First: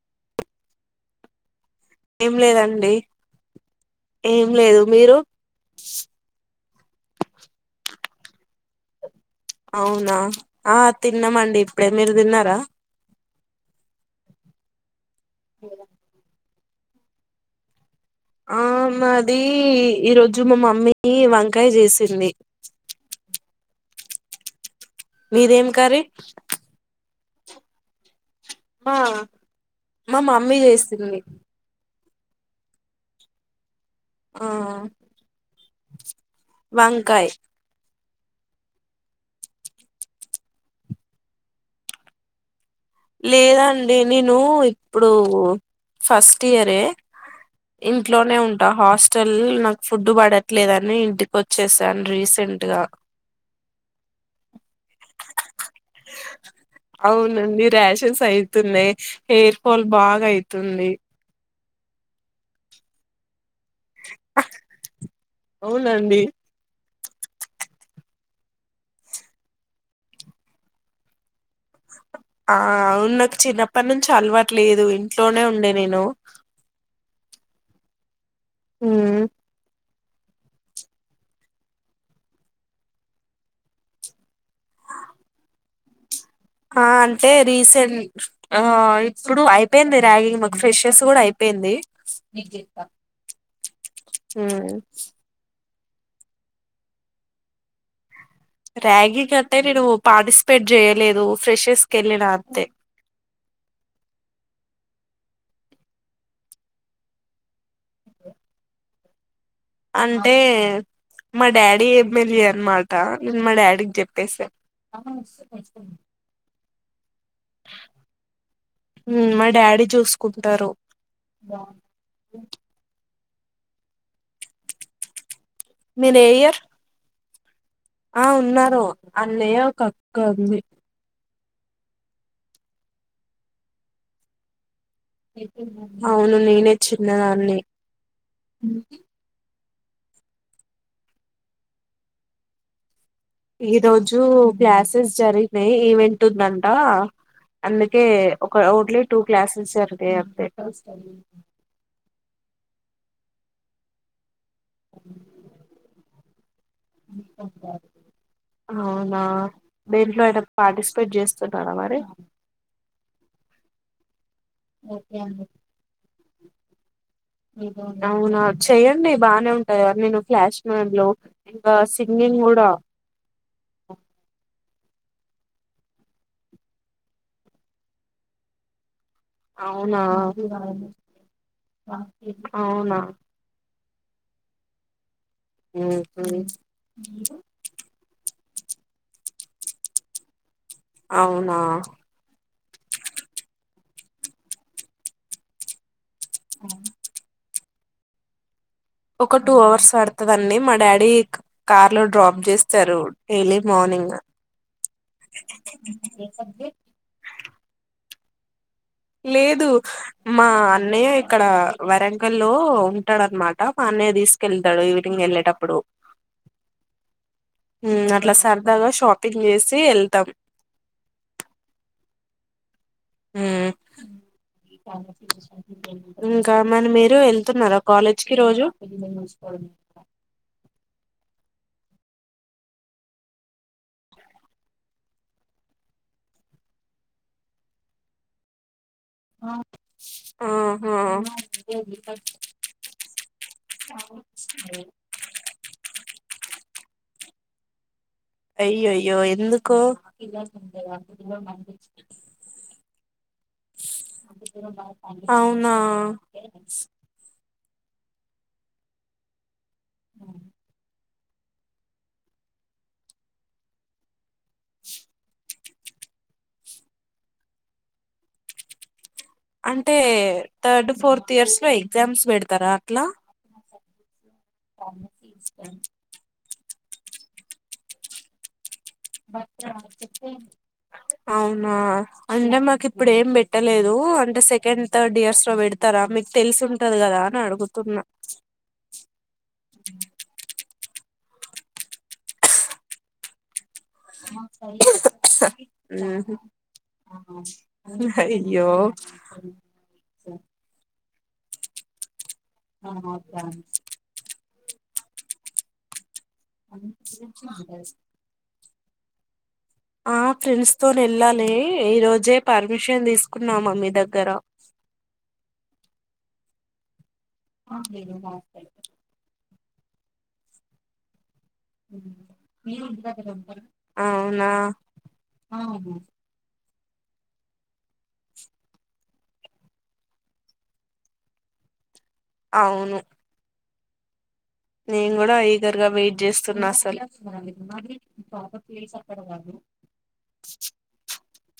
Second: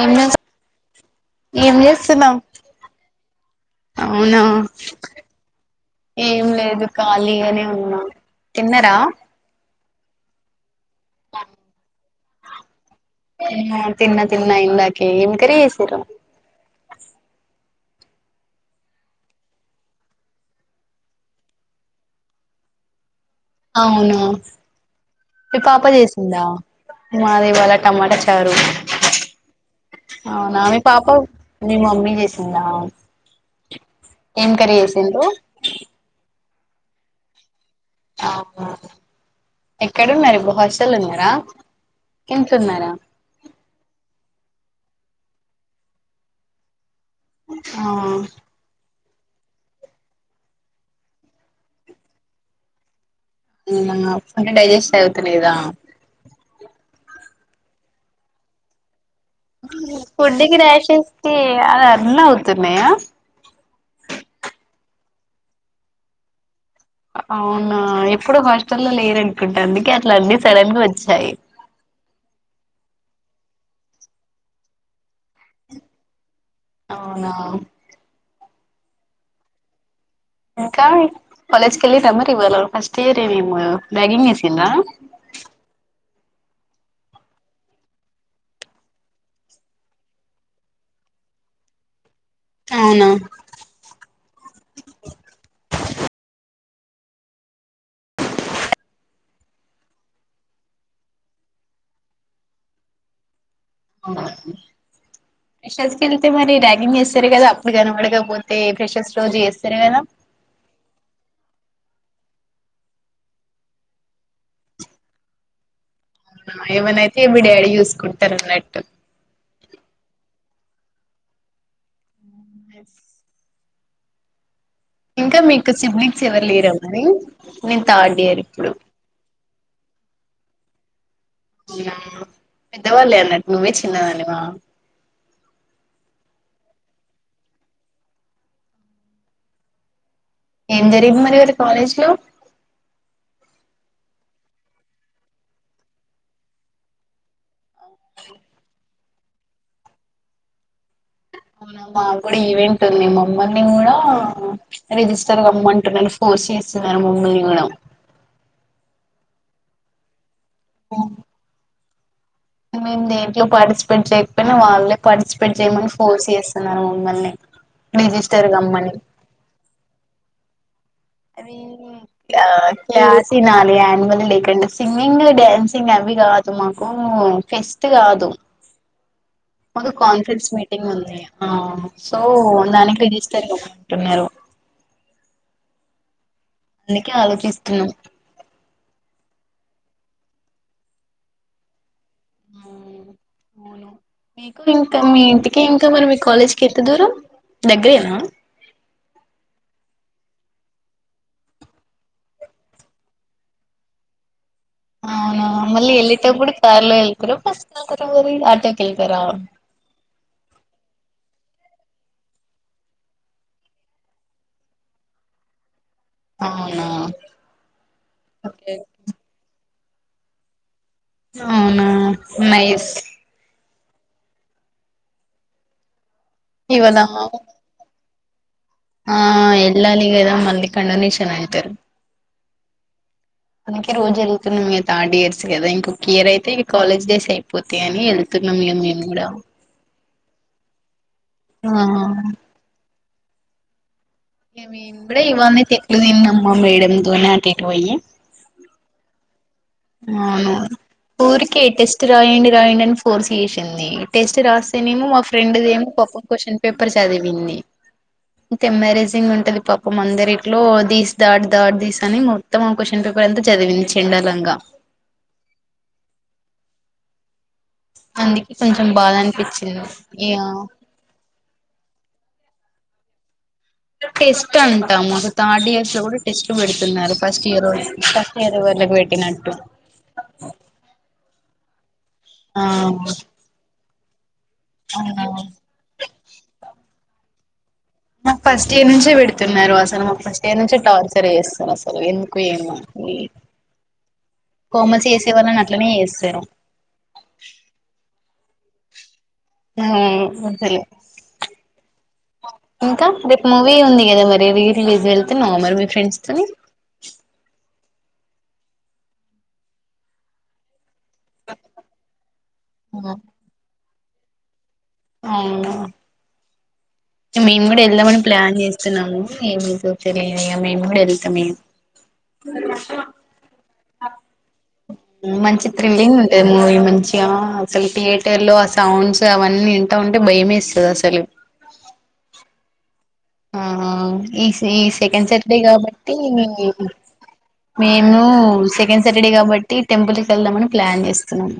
ఏం చేస్ ఏం ఏం చేస్తున్నావ్ లేదండి అవునా ఏం లేదు మీరు ఏం లేదు ఖాళీగానే ఉన్నా తిన్నారా అవునా ఆ తిన్నామండి ఇప్పుడే మీరు తిన్నారా ఊ‌ తిన్నా తిన్నా ఇందాకే ఏం కర్రీ చేసిర్రు ఆ మాది ఈ రోజు మా మమ్మీ వంకాయ చేసింది అవును మీ మీదేం పాప కర్రీ చేసిందా మాది ఇవాళ టమాటా చ్ టారు మా మా మమ్మీ అవునా మీ పాప చేసింది మీ మమ్మీ చేసిందా ఆ ఏం కర్రీ చేేసిండ్రు వంకాయ్ ఆవునా ఎక్కడున్నారు ఇప్పుడు హాస్టల్ లో ఉన్నారా ఇంట్లున్నారా లేదండి నేను ను ఇప్పుడు ఫస్ట్ ఇయరే ఆ ఇంట్లోనే ఉంటా హాస్ స్టల్ నాకు ఫుడ్ పడట్లేదని ఇంటికి వచ్చేసాను రీసెంట్ గా ఏమన్నా ఫుడ్ డైజెస్ట్ ఆవుతులేదా ఔనండి రాషస్ ఐతున్నయ్ ఫుడ్ కి రాషస్ కి కాదు అన్నీ అవుతున్నాయా అవునండి అవునా ఎప్పుడూ హాస్టల్ లో లేరు అనుకుంటా అందుకే అట్లా అన్నీ సడన్ గా వచ్చాయి ఆ అవును నాకు చిన్నప్పటి నుంచి అలవటులేదు ఇంట్లోనే ఉండే నేను అవునా ఉమ్ ఇంకా కాలేజ్ కెళ్లి అమరి ఇవ ఫస్ట్ ఇయర్ ని ర్యాగింగ్ చేసిరా ఆ అంటే రీసెంట్ ఆ ఇప్పుడు అయిపోయింది ర్యాగింగ్ మా ఫ్రెషెస్ కూడా అయిపోయింది అవునా ఉమ్ ర్యాగింగ్ అంటే నేను పార్టిసిపేట్ చేయలేదు ఫ్రెషెస్కి వెళ్ళిన అంతే ఫ్రెషర్స్ కి వెళ్తే మరి ర్యాగింగ్ చేస్తారు కదా అప్పుడు కనపడకపోతే ఫ్రెషర్స్ రోజు చేస్త అంటే మా డాడీ లీ అనమాట మా డాడీకి చెప్పేస్త ఏమన్నై ఫేమిడాడి చూసుకుంటారు లే మా డాడీ చూసుకుంటారు ఇంకా మీ కీ మీరు సిబ్లింగ్సు ఏ ఇయర్ ఎవరు లేరా అండి నేను థాడ్ ఇయర్ ఇప్పుడు కక్కంది పెద్దవాళ్ళే అన్నట్టు నువ్వే చిన్నదానివా అవును నేనే చిన్నదాన్ని ఏం జరిగి మరి ఈయల కాలేజ్ లో ఈ రోజు గ్లాసెస్ జరిగినాయి ఈవెంట్ ఉందంట అందుకే ఒక అఔట్లె టూ క్లాసెస్ జరిగ అంత మా కూడా ఈవెంట్ ఉంది మ అమ్మని కూడా రిజిస్టర్ గా అమ్మ అంటున్నాను ఫోర్స్ చే సారి మమ్మల్ని కూడా అవునా బెర్లో ఎడ పార్టిసిపేట్ చేస్తున్నారా మరి మేము దేంట్లో పార్టిసిపేట్ చే వాళ్ళే పార్టిసిపేట్ చేయమని ఫోర్స్ చేస్తున్నారు మిమ్మల్ని అవునా రడిజిస్టర్కమ్మని చెయ్యండి బానే ఉంటది కదా నేను ఫ్లాష్ మ్యాన్ లో అది ఇంకా సింగింగ్ కూడా క్యాసనాల అనిమల్ లేకడి సింగింగ్ డ్యాన్సింగ్ అవి కాదు మాకు ఫెస్ట్ కాదు ఒక అవునా కాన్ఫరెన్స్ మీటింగ్ ఉంది సో అవునా దానికిదిస్తారు క ఉన్నరూ ఉమ్ అందుకే ఆలోచిస్తున్నాం అవునా మీకు ఇంకా మీ ఇంటికి ఇంకా మనం కాలేజ్ కి ఎంత దూరం దగ్గరేనా ఒక టూ హార్స్ పడతదండి మా డాడీ కార్ లో డ్రాప్ చేస్తారు డైలీ మార్నింగ్ అవునా మళ్లీ వెళ్లేటప్పుడు కార్లో వెళ్తారా బస్సులో ఆటోక్ లేదు మా అన్నయ్య అక్కడ వరంగల్లో ఉంటాడన్నమాట మా అన్నయ్య తీసుకెళ్తాడు ఈవినింగ్ వెళ్ళేటప్పుడు అవునా ఉమ్ అట్లా ఓకే సరదాగా షాపింగ్ చేసి తి వెళ్తాం అవునా నైస్ [inaudible] ఇంకా మన ఇవాళ మీరు వెళ్తున్నారా కాలే చికి రోజు ఆ వెళ్ళాలి కదా మళ్ళీ కండర్ నేషన్ అయితే మనకి రోజు వెళ్తున్నాం ఇ థర్డ్ ఇయర్స్ కదా ఇంకొక ఇయర్ అయితే ఇక కాలేజ్ డేస్ అయిపోతా అని వెళ్తున్నాంక మేము కూడా ఆ ఆహ ఆ దండిగ్ ఖర్చు అవు ఏమే ఇప్పుడే ఇవన్నీ తెట్లు తిన్నాం మా మేడం తోనా ఎటు పోయి అయ్యో అయ్యో ఎందు అవును ఊరికే టెస్ట్ రాయండి రాయండి అని ఫోర్స్ చేసింది టెస్ట్ రాస్తేనేమో మా ఫ్రెండ్ది అవునా ఏమో పాపం క్వ్చన్ పేపర్ చదివింది అంతే మ్యారేజింగ్ ఉంటది పాప ఒక మందరిట్లో దీస్ దాటి దాటి తెస్తానే ఇంగ మొత్తం క్యూస్షన్ పేపర్ అంతా చదివించిండు చెండలంగా అందుకే కొంచెం బాగాం అంటే థర్డ్ ఫోర్త్ ఇయర్స్ లో ఎగ్జామ్స్ పెడతారా టలా టెస్ట్ అంటా మాకు థర్డ్ ఇయర్స్ లో కూడా టెస్ట్ పెడుతున్నారు ఫస్ట్ ఇయర్ వోలకి ఫస్ట్ ఇయర్ వాళ అవునా అంటే ఆ మాక్ ఇప్పుడు ఏం పెట్టలేదు ఉ ఆ సెకండ్ థర్డ్ ఇయర్స్ అవునవును లో పెడతారా మీకు తెలిసి ఉంటది కదా నాకు మాకు ఫస్ట్ ఇయర్ నుంచే పెడుతున్నారు అసలు మాకు ఫస్ట్ ఇయర్ నుంచ టార్చర్ చేస్తాను అసలు ఎందుకు ఏమా ఈ కామర్స్ చేసే వాళ్ళని అట్లనే ఉహు. చేస్తారు య్యో అలే ఇంకా రేపు మూవీ ఉంది కదా మరి రీ ఇది వెళ్తేన్నామరి మీ ఫ్రెండ్స్ తోని అ ఆ ప్రస్ తని వెళ్ళాలి ఈ రోజే పర్మిషన్ తీసుకున్నామా మీ దగ్గర తర ఆ మేము కూడా వెళ్దామని ప్లాన్ చేస్తున్నాము ఏమి సూచలే అయ్య మేము కూడా వెళ్తామేము మీరుంట ఉంటా మంచి తథ్రిల్లింగ్ ఉంటుంది మూవీ మంచిగా అసలు థియేటర్ లో ఆ సౌండ్స్ అవన్నీ వింటా ఉంటే భయమేస్తుంది అసలు అవును ఆ ఈ ఈ నేను సెకండ్ కూడా సాటర్డే ఈగర్ గా కాబట్టి వెయిట్ చేస్తున్నా అసలు మేము సెకండ్ సాటర్డే కాబట్టి టెంపుల్కి వెళ్దామని ప్లాన్ చేస్తున్నాము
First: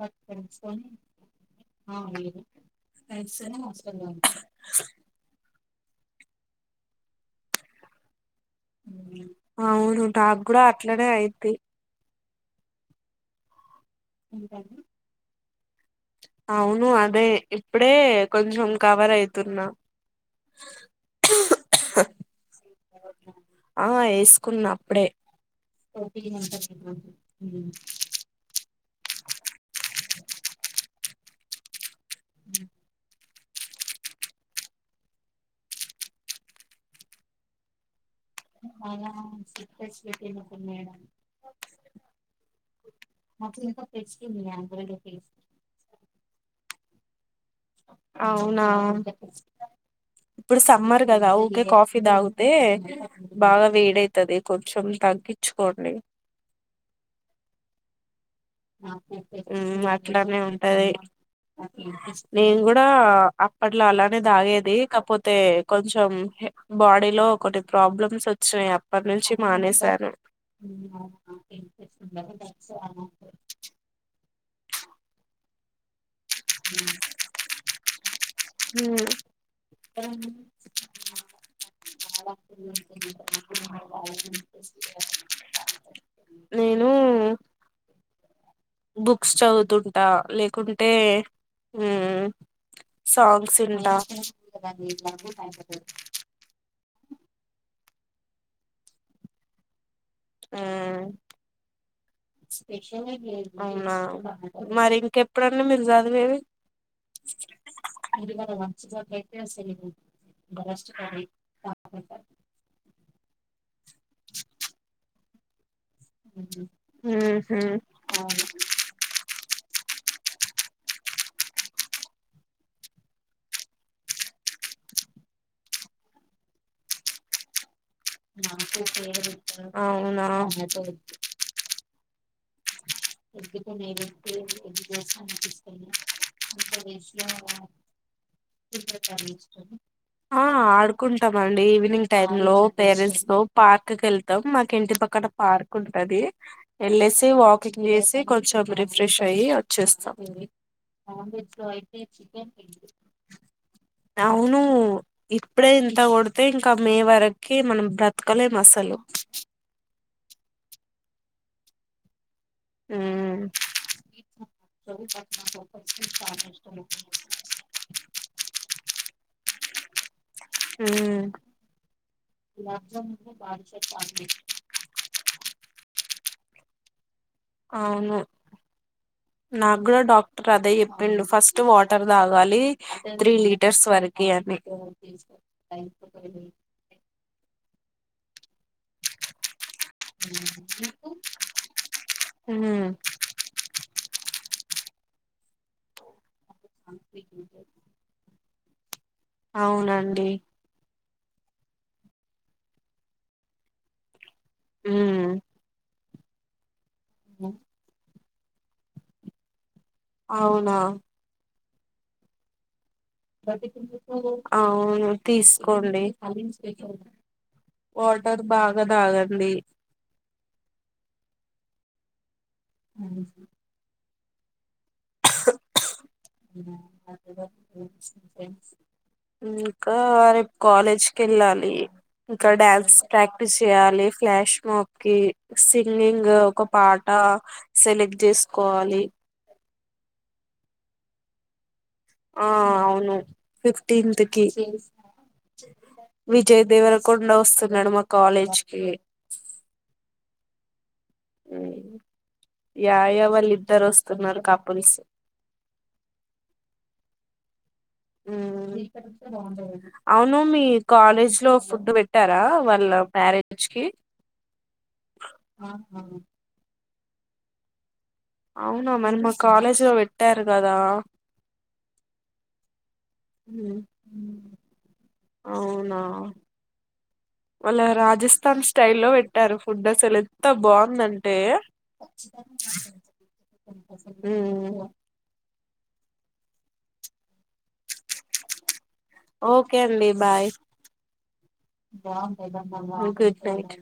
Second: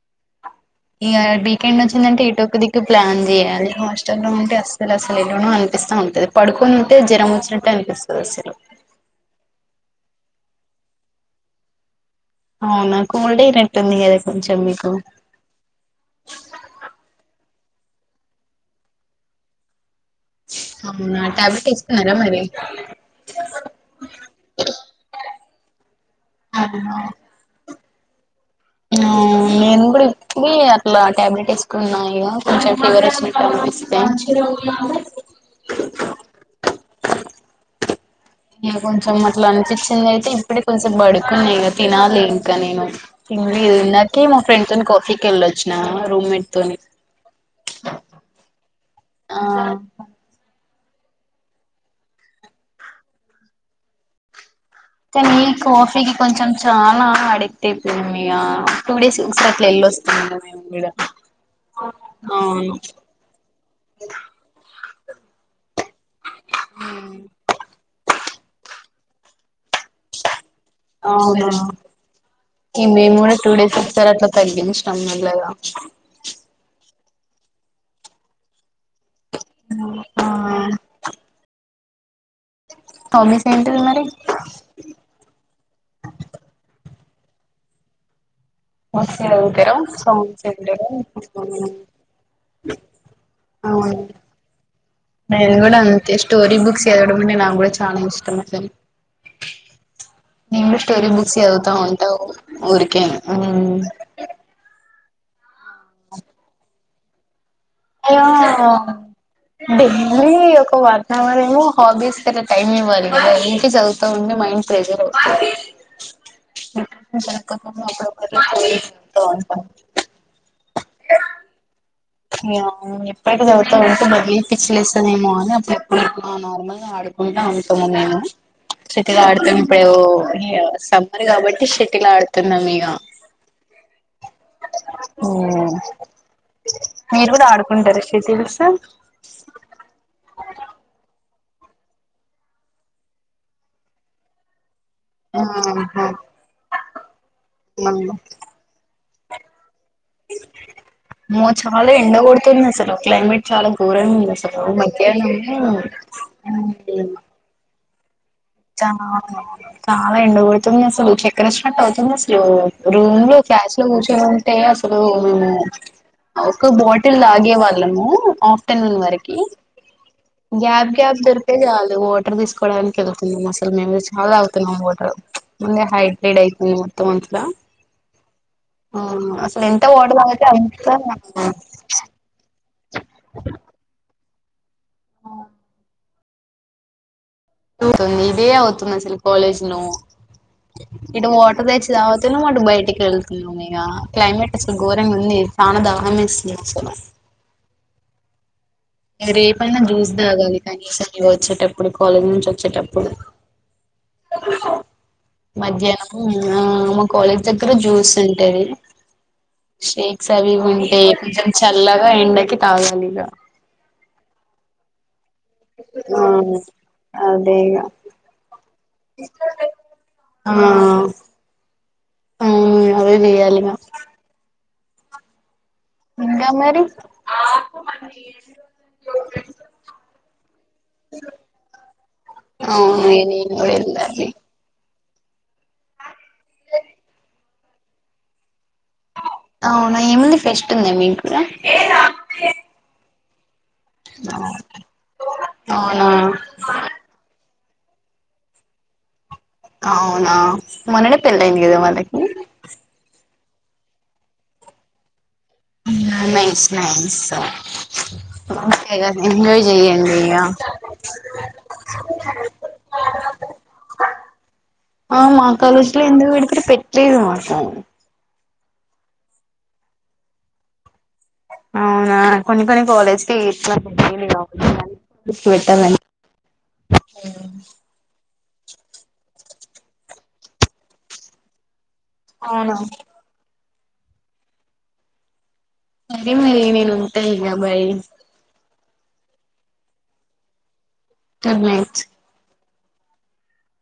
ఆ అ ఇ వీకెండ్ వచ్చిందంటే ఇటుొక్క దికు ప్లాన్ చేయాలి హాస్టల్లో లో ఉంటే అసలు అస ఎన అ ఇస్తం ఉంటుంది పడుకొని జరం వచ్చినట్టు ఎకు సదశ అవును నాకు కూడా అట్లనే అయిది అవునా కూల్డే ఇర అవును అదే ఇప్పుడే కొంచెం కవర్ అయితున్నా అవునా ట్యాబ్లెట్ వస్తుకున్నారా మరి ఆ వేసుకున్న అప్పుడే ఆ నేను కూడా ఇప్ప అట్లా టాబ్లెట్ వేసుకున్నాయి కొంచం ఫీవర్ వచ్చినట్టు ఉంది పి [unintelligible] ఇ కొంచెం అట్లా అనిపించింది అయితే ఇప్పుడే కొంచెం బడుకున్నాక తినాలి ఇంకా నేను తిన తందాక మా ఫ్రెండ్ తోని కాఫీకి వెళ్ళొచ్చిన రూమ్మేట్ తోని అవునా ఆ ఇప్పుడు సమ్మర్ కదా ఊకే కాఫీ తాగితే బాగా వేదైతది త న కాఫీకి కొంచం చాాలా అడితే పోయమ అట్లానే ఇగ మేము ఉంటది, కూడా నేను అవును కూడా అప్పట్లో అలానే తాగేది కాక పోతే కొంచెం బాడీలో కొన్ని ప్రాబ్లమ్స్ వచ్చాయి అప్పటి నుంచి మానేసి సరే అవునా [unintelligible] సరే తగిచినం చూడ లేదా అ [unintelligible] హమ్ ఆఆహ్ ఆ మరి నేను ఉహ్ బుక్స్ చదువుతారా చదువుతుంటా సాంగ్స్ లేకుంటే వింటారా సాంగ్స్ వింటూ అవును నేను కూడా అంతే స్టోరిీ బుక్స్ చదవడం అంటే నాకు కూడా చాలా ఇష్టం అ నేను స్టోరి బుక్స్ ఎవతా ఉంటావు ఊరికేను ఎప్పుడన్న మీరూ చదువు ఏదీ అో డైలీ ఒక వన్ అవర్ ఏమో హాబీస్ కి టైమ్ ఇవ్వాలి కదా ఇంటి చదువుతా ఉంే మైండ్ ఫ్రెషర్ అవుతుంది [unintelligible] ఊహూ అప్పుడప్పుడు స్టోరీస్ చదువుతా ఉంటాం ఎప్పుడైతే చవుతా ఉంటూ బదినిపించిలేస్తదేమో అని అప్పుడు ఎప్పుడుప్పుడు నార్మల్ గా ఆడుకుంటా ఉ మేము షటిల్ ఆడుతాము ఇప్పుడు అవునా సమ్మర్ కాబట్టి షిటిల్ ఆడుత వెళ్తున్నాం ఇగ మీరు కూడా ఆడుకుంటారు షటిల్స్ [unintelligible] ఆ ఆడుకుంట స్తాండి ఈవినింగ్ టైమ్ లో పేరెంట్స్ లో పార్క్ వెళ్తాం ఇంటి పక్కడ పార్క్ ఆహా ఉంటది వెళ్ళసి వాక్ అవును ఏసి కొంచెం రిప్ ఫ్రెష్ అయి అమ్మో చాలా ఎండ కొడుతుంది అసలు క్లైమేట్ చాలా ఘోరంగా ఉంది అసలు అవును ఇప్పుడే మధ్యాహ్నము ఇంత కొడితే ఇంకా మే వరకి మనం బ్రతకలేం చా అసలు చాలా ఎండ గొడుతుంది అసలు చక్ర [inaudible] అవుతుందా చో రూమ్ లో మ్మ్ క్యాష్ లో కూర్చో ఉంటే అసలు నెను ఒక బాటిల్ తాగే వాళ్ళము ఆఫ్టర్నూన్ వరకి గ్యాప్ గ్యాప్ మ్మ్ దొరికితే చాలు వాటర్ తీసుకోవడానికి ఎళ్ అసలు మేం గూడా చాలా తాగుతున్నాం వాటర్ ముందే హై టే డై [inaudible] మొత్తం అంతలా అవును అవును అసలు నాకు ఎంత కూడా వాటర్ తాగితే డాక్టర్ అదే అంత చెప్పిండు ఫస్ట్ వాటర్ తాగాలి త్రీ లీటర్స్ వరి కి అన్నీ టో [inaudible] [inaudible] తూతుంది ఇదే ఔ తుంది అసలు కాలేజ్ నో ఇటు వాటర్ తెచ్చి తాగుతున్నం అటు ఉమ్ బయటికెళ్తున్నాం ఇగ క్లైమేట్ ఘోరంగుంది చానా దాహం ఏస్ లే చ్చనా రేపైనా జ్యూస్ అవునండి తాగాలి కానీ ఇ వచ్చేటప్పుడు కాలేజ్ నుంచి వచ్చేటప్పుడు ఉమ్ మధ్యాహ్నం హ్మ్ ఆ మ కాలేజ్ దగ్గర జ్యూస్ ఏవి షేక్స్ అవి అవునా ఉంటే [unintelligible] చల్లగా ఎండకి తాగాలి ఇక [unintelligible] అవును తీసుకోండి ఆ అదే ఇగ వాటర్ బాగా తాగండి హ్మ్ అదే చేయాలి గా ఇంకా మరి ఇంకా రేపు కాలేజ్ కెళ్ళాలి ఇంకా డ్యాన్స్ అవును ఇగ నేను ప్రాక్టీస్ కూడా చేయాలి వెళ్ళాలి ఫ్లాష్ మా కి సింగింగ్ ఒక పాట సెలెక్ట్ చేసుకోవాలి అవునా ఏం ఉంది ఫెస్ట్ ఉందా మీకు కూడా ఆ అవును ఫిఫ్టీన్త్ కి అవునా విజయ్ దేవరకొండ వస్తు నాడు మా కాాలేజ్ కి అవునా మొన్ననే పెళ్ళయ్యింది కదా వాళ్ళకి ద్దరూ వస్తున్నారు కపుల్స్ ఔనా నైస్ నైస్సా చెయ్యండి అవును ఇగ మీ కాలేజ్ లో ఫుడ్ పెట్టారా వాళ్ళ మ్యారేజ్ కి ఆ మా కాలేజ్ లో ఎందుకు [unintelligible] అవునా మరి మా కాలేజ్ లో పెట్టారు కదా అవునా కొన్ని కొన్ని కాలే అవునా [unintelligible] స్థాన్ స్టైల్ లో పెట్టారు ఫుడ్ అసలు ఎంత బావుందంటే అవునా ఊ సరే మరి నేను ఉంటా ఇగ బై ఓకే అండి బాయ్ గుడ్ నైట్ బావుంటాయి దా గుడ్ నైట్